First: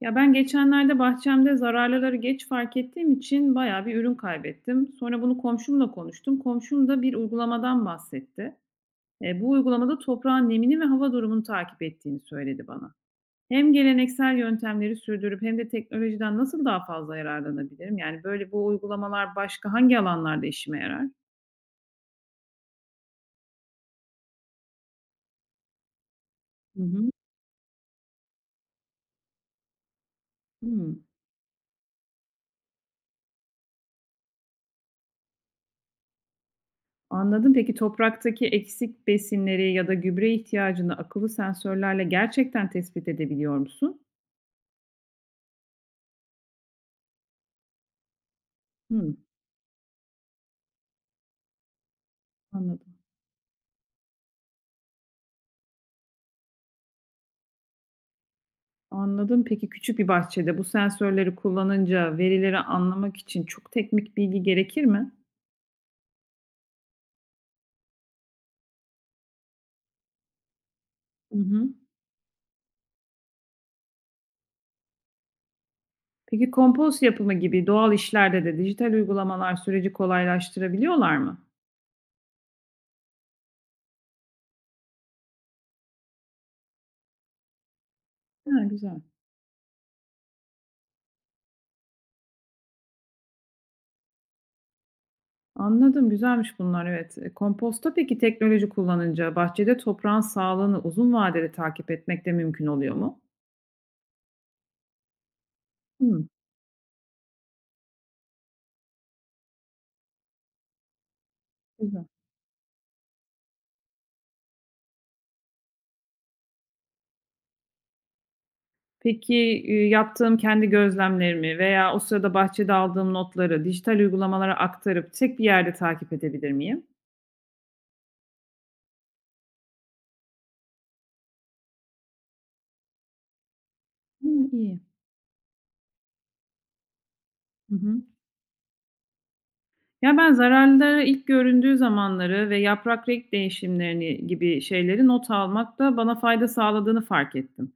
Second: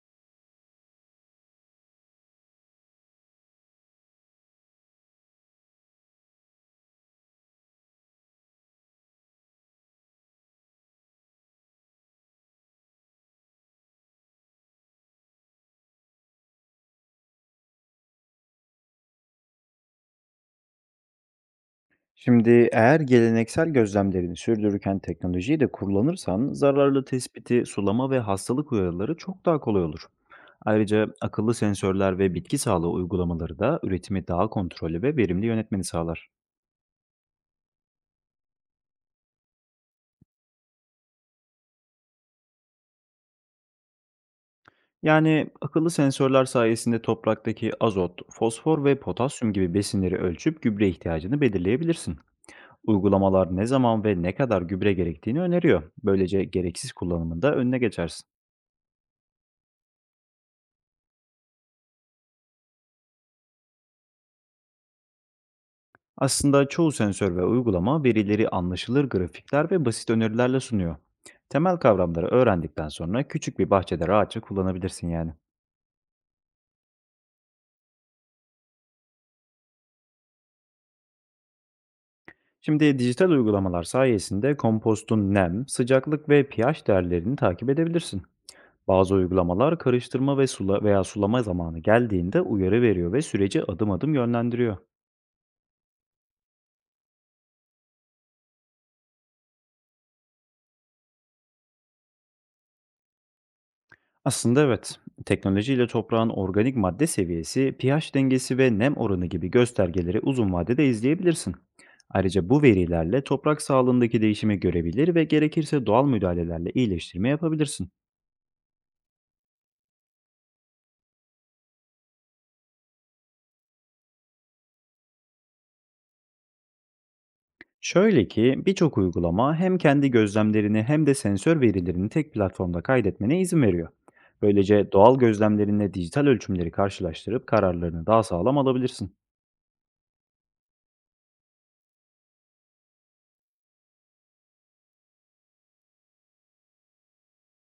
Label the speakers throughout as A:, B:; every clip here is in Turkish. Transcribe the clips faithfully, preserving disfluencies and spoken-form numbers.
A: Ya ben geçenlerde bahçemde zararlıları geç fark ettiğim için bayağı bir ürün kaybettim. Sonra bunu komşumla konuştum. Komşum da bir uygulamadan bahsetti. E, bu uygulamada toprağın nemini ve hava durumunu takip ettiğini söyledi bana. Hem geleneksel yöntemleri sürdürüp hem de teknolojiden nasıl daha fazla yararlanabilirim? Yani böyle bu uygulamalar başka hangi alanlarda işime yarar?
B: Şimdi eğer geleneksel gözlemlerini sürdürürken teknolojiyi de kullanırsan
A: Hı
B: zararlı
A: hı.
B: tespiti, sulama ve hastalık uyarıları çok daha kolay olur.
A: Hmm.
B: Ayrıca akıllı sensörler ve bitki sağlığı uygulamaları da üretimi daha kontrollü ve verimli yönetmeni sağlar.
A: Anladım. Peki topraktaki eksik besinleri ya da gübre ihtiyacını akıllı sensörlerle gerçekten tespit edebiliyor musun?
B: Yani akıllı sensörler sayesinde topraktaki azot, fosfor ve
A: Hı.
B: potasyum gibi besinleri ölçüp gübre ihtiyacını belirleyebilirsin.
A: Anladım,
B: Uygulamalar ne zaman ve ne kadar gübre gerektiğini öneriyor. Böylece gereksiz kullanımında önüne geçersin.
A: anladım. Peki küçük bir bahçede bu sensörleri kullanınca verileri anlamak için çok teknik bilgi gerekir mi?
B: Aslında çoğu sensör ve uygulama verileri anlaşılır grafikler ve basit önerilerle sunuyor.
A: Hı hı.
B: Temel kavramları öğrendikten sonra küçük bir bahçede rahatça kullanabilirsin yani.
A: Peki kompost yapımı gibi doğal işlerde de dijital uygulamalar süreci kolaylaştırabiliyorlar mı?
B: Şimdi dijital uygulamalar sayesinde kompostun nem, sıcaklık ve pH değerlerini takip edebilirsin.
A: Ha, güzel.
B: Bazı uygulamalar karıştırma ve sula veya sulama zamanı geldiğinde uyarı veriyor ve süreci adım adım yönlendiriyor.
A: Anladım, güzelmiş bunlar, evet. E, komposta peki teknoloji kullanınca bahçede toprağın sağlığını uzun vadede takip etmek de mümkün oluyor mu?
B: Aslında evet. Teknolojiyle
A: Hı,
B: toprağın organik madde seviyesi, pH dengesi ve nem oranı gibi göstergeleri uzun vadede izleyebilirsin.
A: güzel.
B: Ayrıca bu verilerle toprak sağlığındaki değişimi görebilir ve gerekirse doğal müdahalelerle iyileştirme yapabilirsin.
A: Peki, eee, yaptığım kendi gözlemlerimi veya o sırada bahçede aldığım notları dijital uygulamalara aktarıp tek bir yerde takip edebilir miyim?
B: Şöyle ki birçok uygulama hem kendi gözlemlerini hem de sensör verilerini tek platformda kaydetmene izin veriyor.
A: Hımm, iyi.
B: Böylece doğal gözlemlerinle dijital ölçümleri karşılaştırıp
A: Hı hı.
B: kararlarını daha sağlam alabilirsin.
A: Ya, ben zararlılara ilk göründüğü zamanları ve yaprak renk değişimlerini gibi şeyleri not almakta bana fayda sağladığını fark ettim.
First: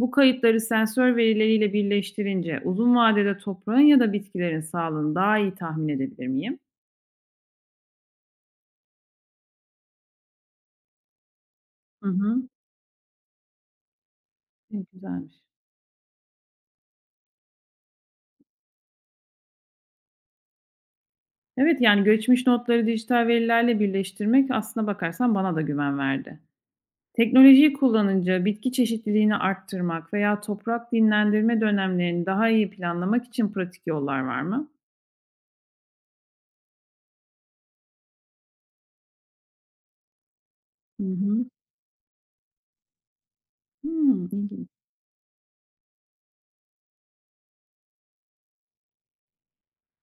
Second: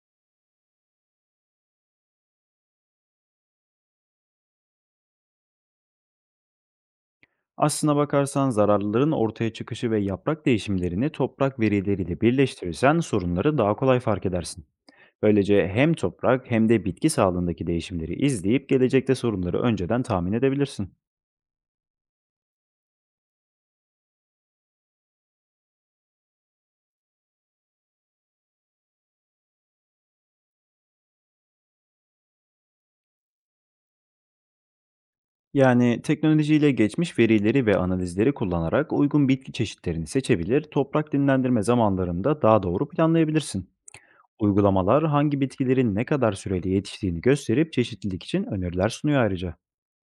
A: Bu kayıtları sensör verileriyle birleştirince uzun vadede toprağın ya da bitkilerin sağlığını daha iyi tahmin edebilir miyim?
B: Aslına bakarsan zararlıların ortaya çıkışı ve yaprak değişimlerini toprak
A: Hı
B: verileriyle
A: hı.
B: birleştirirsen sorunları daha kolay fark edersin.
A: E, güzelmiş.
B: Böylece hem toprak hem de bitki sağlığındaki değişimleri izleyip gelecekte sorunları önceden tahmin edebilirsin.
A: Evet, yani göçmüş notları dijital verilerle birleştirmek aslına bakarsan bana da güven verdi. Teknolojiyi kullanınca bitki çeşitliliğini arttırmak veya toprak dinlendirme dönemlerini daha iyi planlamak için pratik yollar var mı?
B: Yani teknolojiyle geçmiş verileri ve analizleri kullanarak uygun bitki çeşitlerini seçebilir,
A: Hı
B: toprak
A: hı.
B: dinlendirme zamanlarında daha doğru planlayabilirsin.
A: Hmm, ilginç.
B: Uygulamalar hangi bitkilerin ne kadar süreli yetiştiğini gösterip çeşitlilik için öneriler sunuyor ayrıca.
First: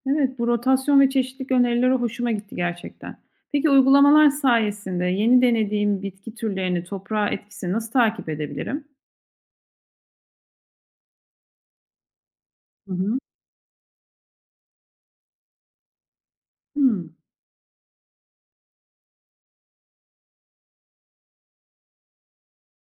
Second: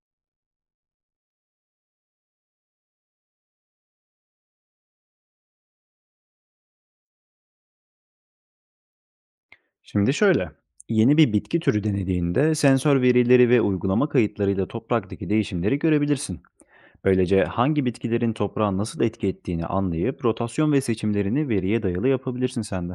A: Evet, bu rotasyon ve çeşitlilik önerileri hoşuma gitti gerçekten. Peki uygulamalar sayesinde yeni denediğim bitki türlerini toprağa etkisini nasıl takip edebilirim?
B: Şimdi şöyle, yeni bir bitki türü denediğinde
A: Hı
B: sensör
A: hı.
B: verileri ve uygulama kayıtlarıyla topraktaki değişimleri görebilirsin.
A: Hmm.
B: Böylece hangi bitkilerin toprağa nasıl etki ettiğini anlayıp rotasyon ve seçimlerini veriye dayalı yapabilirsin sen de.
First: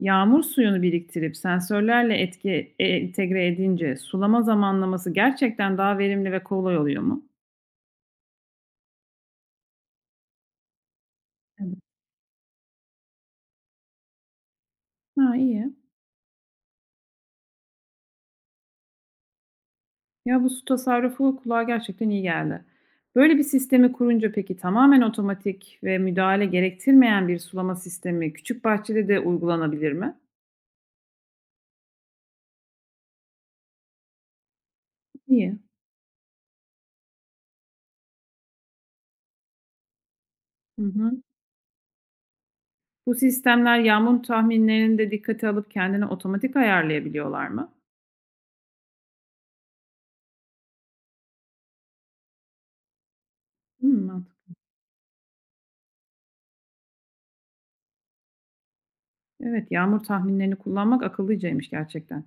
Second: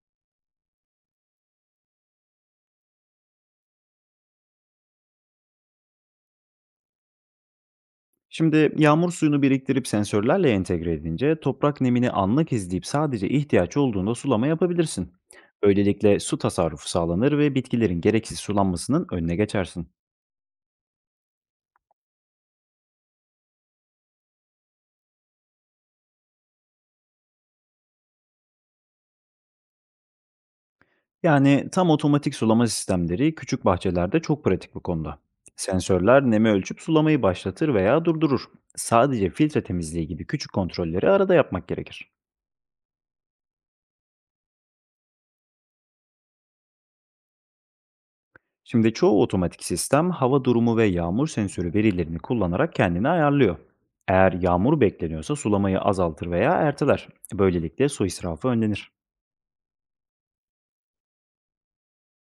A: Yağmur suyunu biriktirip sensörlerle etki eee, entegre edince sulama zamanlaması gerçekten daha verimli ve kolay oluyor mu?
B: Şimdi yağmur suyunu biriktirip sensörlerle entegre edince
A: Evet.
B: toprak nemini anlık izleyip sadece ihtiyaç olduğunda sulama yapabilirsin.
A: Ha, iyi.
B: Böylelikle su tasarrufu sağlanır ve bitkilerin gereksiz sulanmasının önüne geçersin.
A: Ya, bu su tasarrufu kulağa gerçekten iyi geldi. Böyle bir sistemi kurunca peki tamamen otomatik ve müdahale gerektirmeyen bir sulama sistemi küçük bahçede de uygulanabilir mi?
B: Yani tam otomatik sulama sistemleri küçük bahçelerde çok pratik bu konuda.
A: İyi.
B: Sensörler nemi ölçüp sulamayı başlatır veya durdurur. Sadece filtre temizliği gibi küçük
A: Hı
B: kontrolleri
A: hı.
B: arada yapmak gerekir.
A: Bu sistemler yağmur tahminlerini de dikkate alıp kendini otomatik ayarlayabiliyorlar mı?
B: Şimdi çoğu otomatik sistem hava durumu ve yağmur sensörü verilerini kullanarak kendini ayarlıyor.
A: Hı,
B: Eğer
A: mantıklı.
B: yağmur bekleniyorsa sulamayı azaltır veya erteler. Böylelikle su israfı önlenir.
A: Evet, yağmur tahminlerini kullanmak akıllıcaymış gerçekten.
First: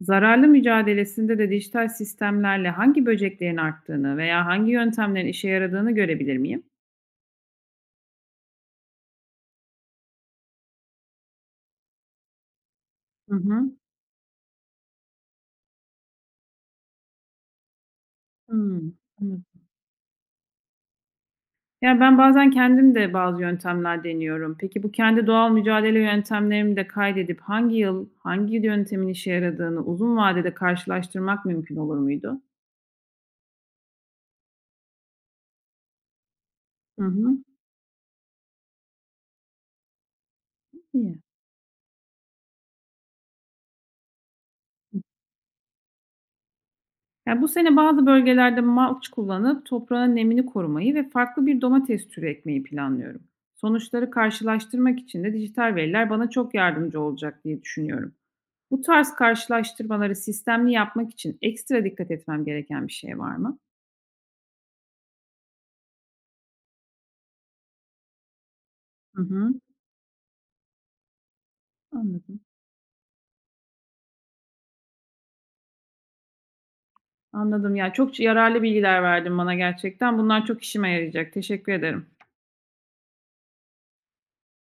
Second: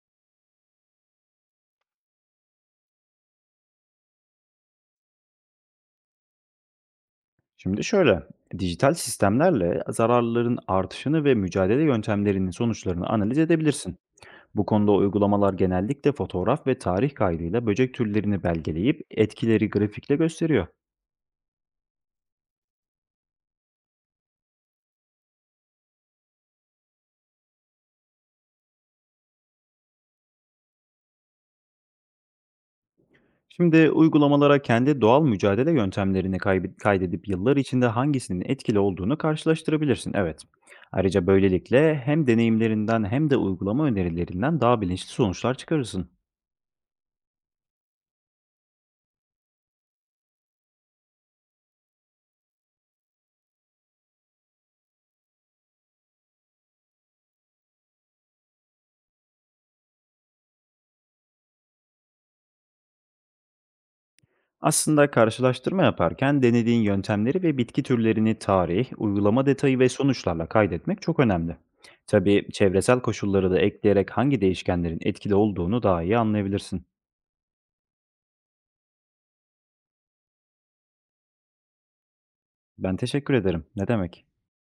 A: Zararlı mücadelesinde de dijital sistemlerle hangi böceklerin arttığını veya hangi yöntemlerin işe yaradığını görebilir miyim?
B: Şimdi şöyle, dijital sistemlerle zararların artışını ve mücadele yöntemlerinin sonuçlarını
A: Hı
B: analiz
A: hı.
B: edebilirsin. Bu konuda uygulamalar genellikle fotoğraf ve tarih kaydıyla böcek türlerini
A: Hıı.
B: belgeleyip
A: Anladım.
B: etkileri grafikle gösteriyor.
A: Ya, ben bazen kendim de bazı yöntemler deniyorum. Peki bu kendi doğal mücadele yöntemlerimi de kaydedip hangi yıl hangi yöntemin işe yaradığını uzun vadede karşılaştırmak mümkün olur muydu?
B: Şimdi uygulamalara kendi doğal mücadele yöntemlerini kayb-
A: Hı
B: kaydedip
A: hı.
B: yıllar içinde hangisinin etkili olduğunu karşılaştırabilirsin. Evet.
A: İyi.
B: Ayrıca böylelikle hem deneyimlerinden hem de uygulama önerilerinden daha bilinçli sonuçlar çıkarırsın.
A: Ya, bu sene bazı bölgelerde malç kullanıp toprağın nemini korumayı ve farklı bir domates türü ekmeyi planlıyorum. Sonuçları karşılaştırmak için de dijital veriler bana çok yardımcı olacak diye düşünüyorum. Bu tarz karşılaştırmaları sistemli yapmak için ekstra dikkat etmem gereken bir şey var mı?
B: Aslında karşılaştırma yaparken denediğin yöntemleri ve bitki türlerini tarih,
A: Hı
B: uygulama
A: hı,
B: detayı ve sonuçlarla kaydetmek çok önemli.
A: anladım.
B: Tabii çevresel koşulları da ekleyerek hangi değişkenlerin etkili olduğunu daha iyi anlayabilirsin.
A: Anladım. Ya, çok yararlı bilgiler verdin bana gerçekten. Bunlar çok işime yarayacak. Teşekkür ederim.
B: Ben teşekkür ederim. Ne demek?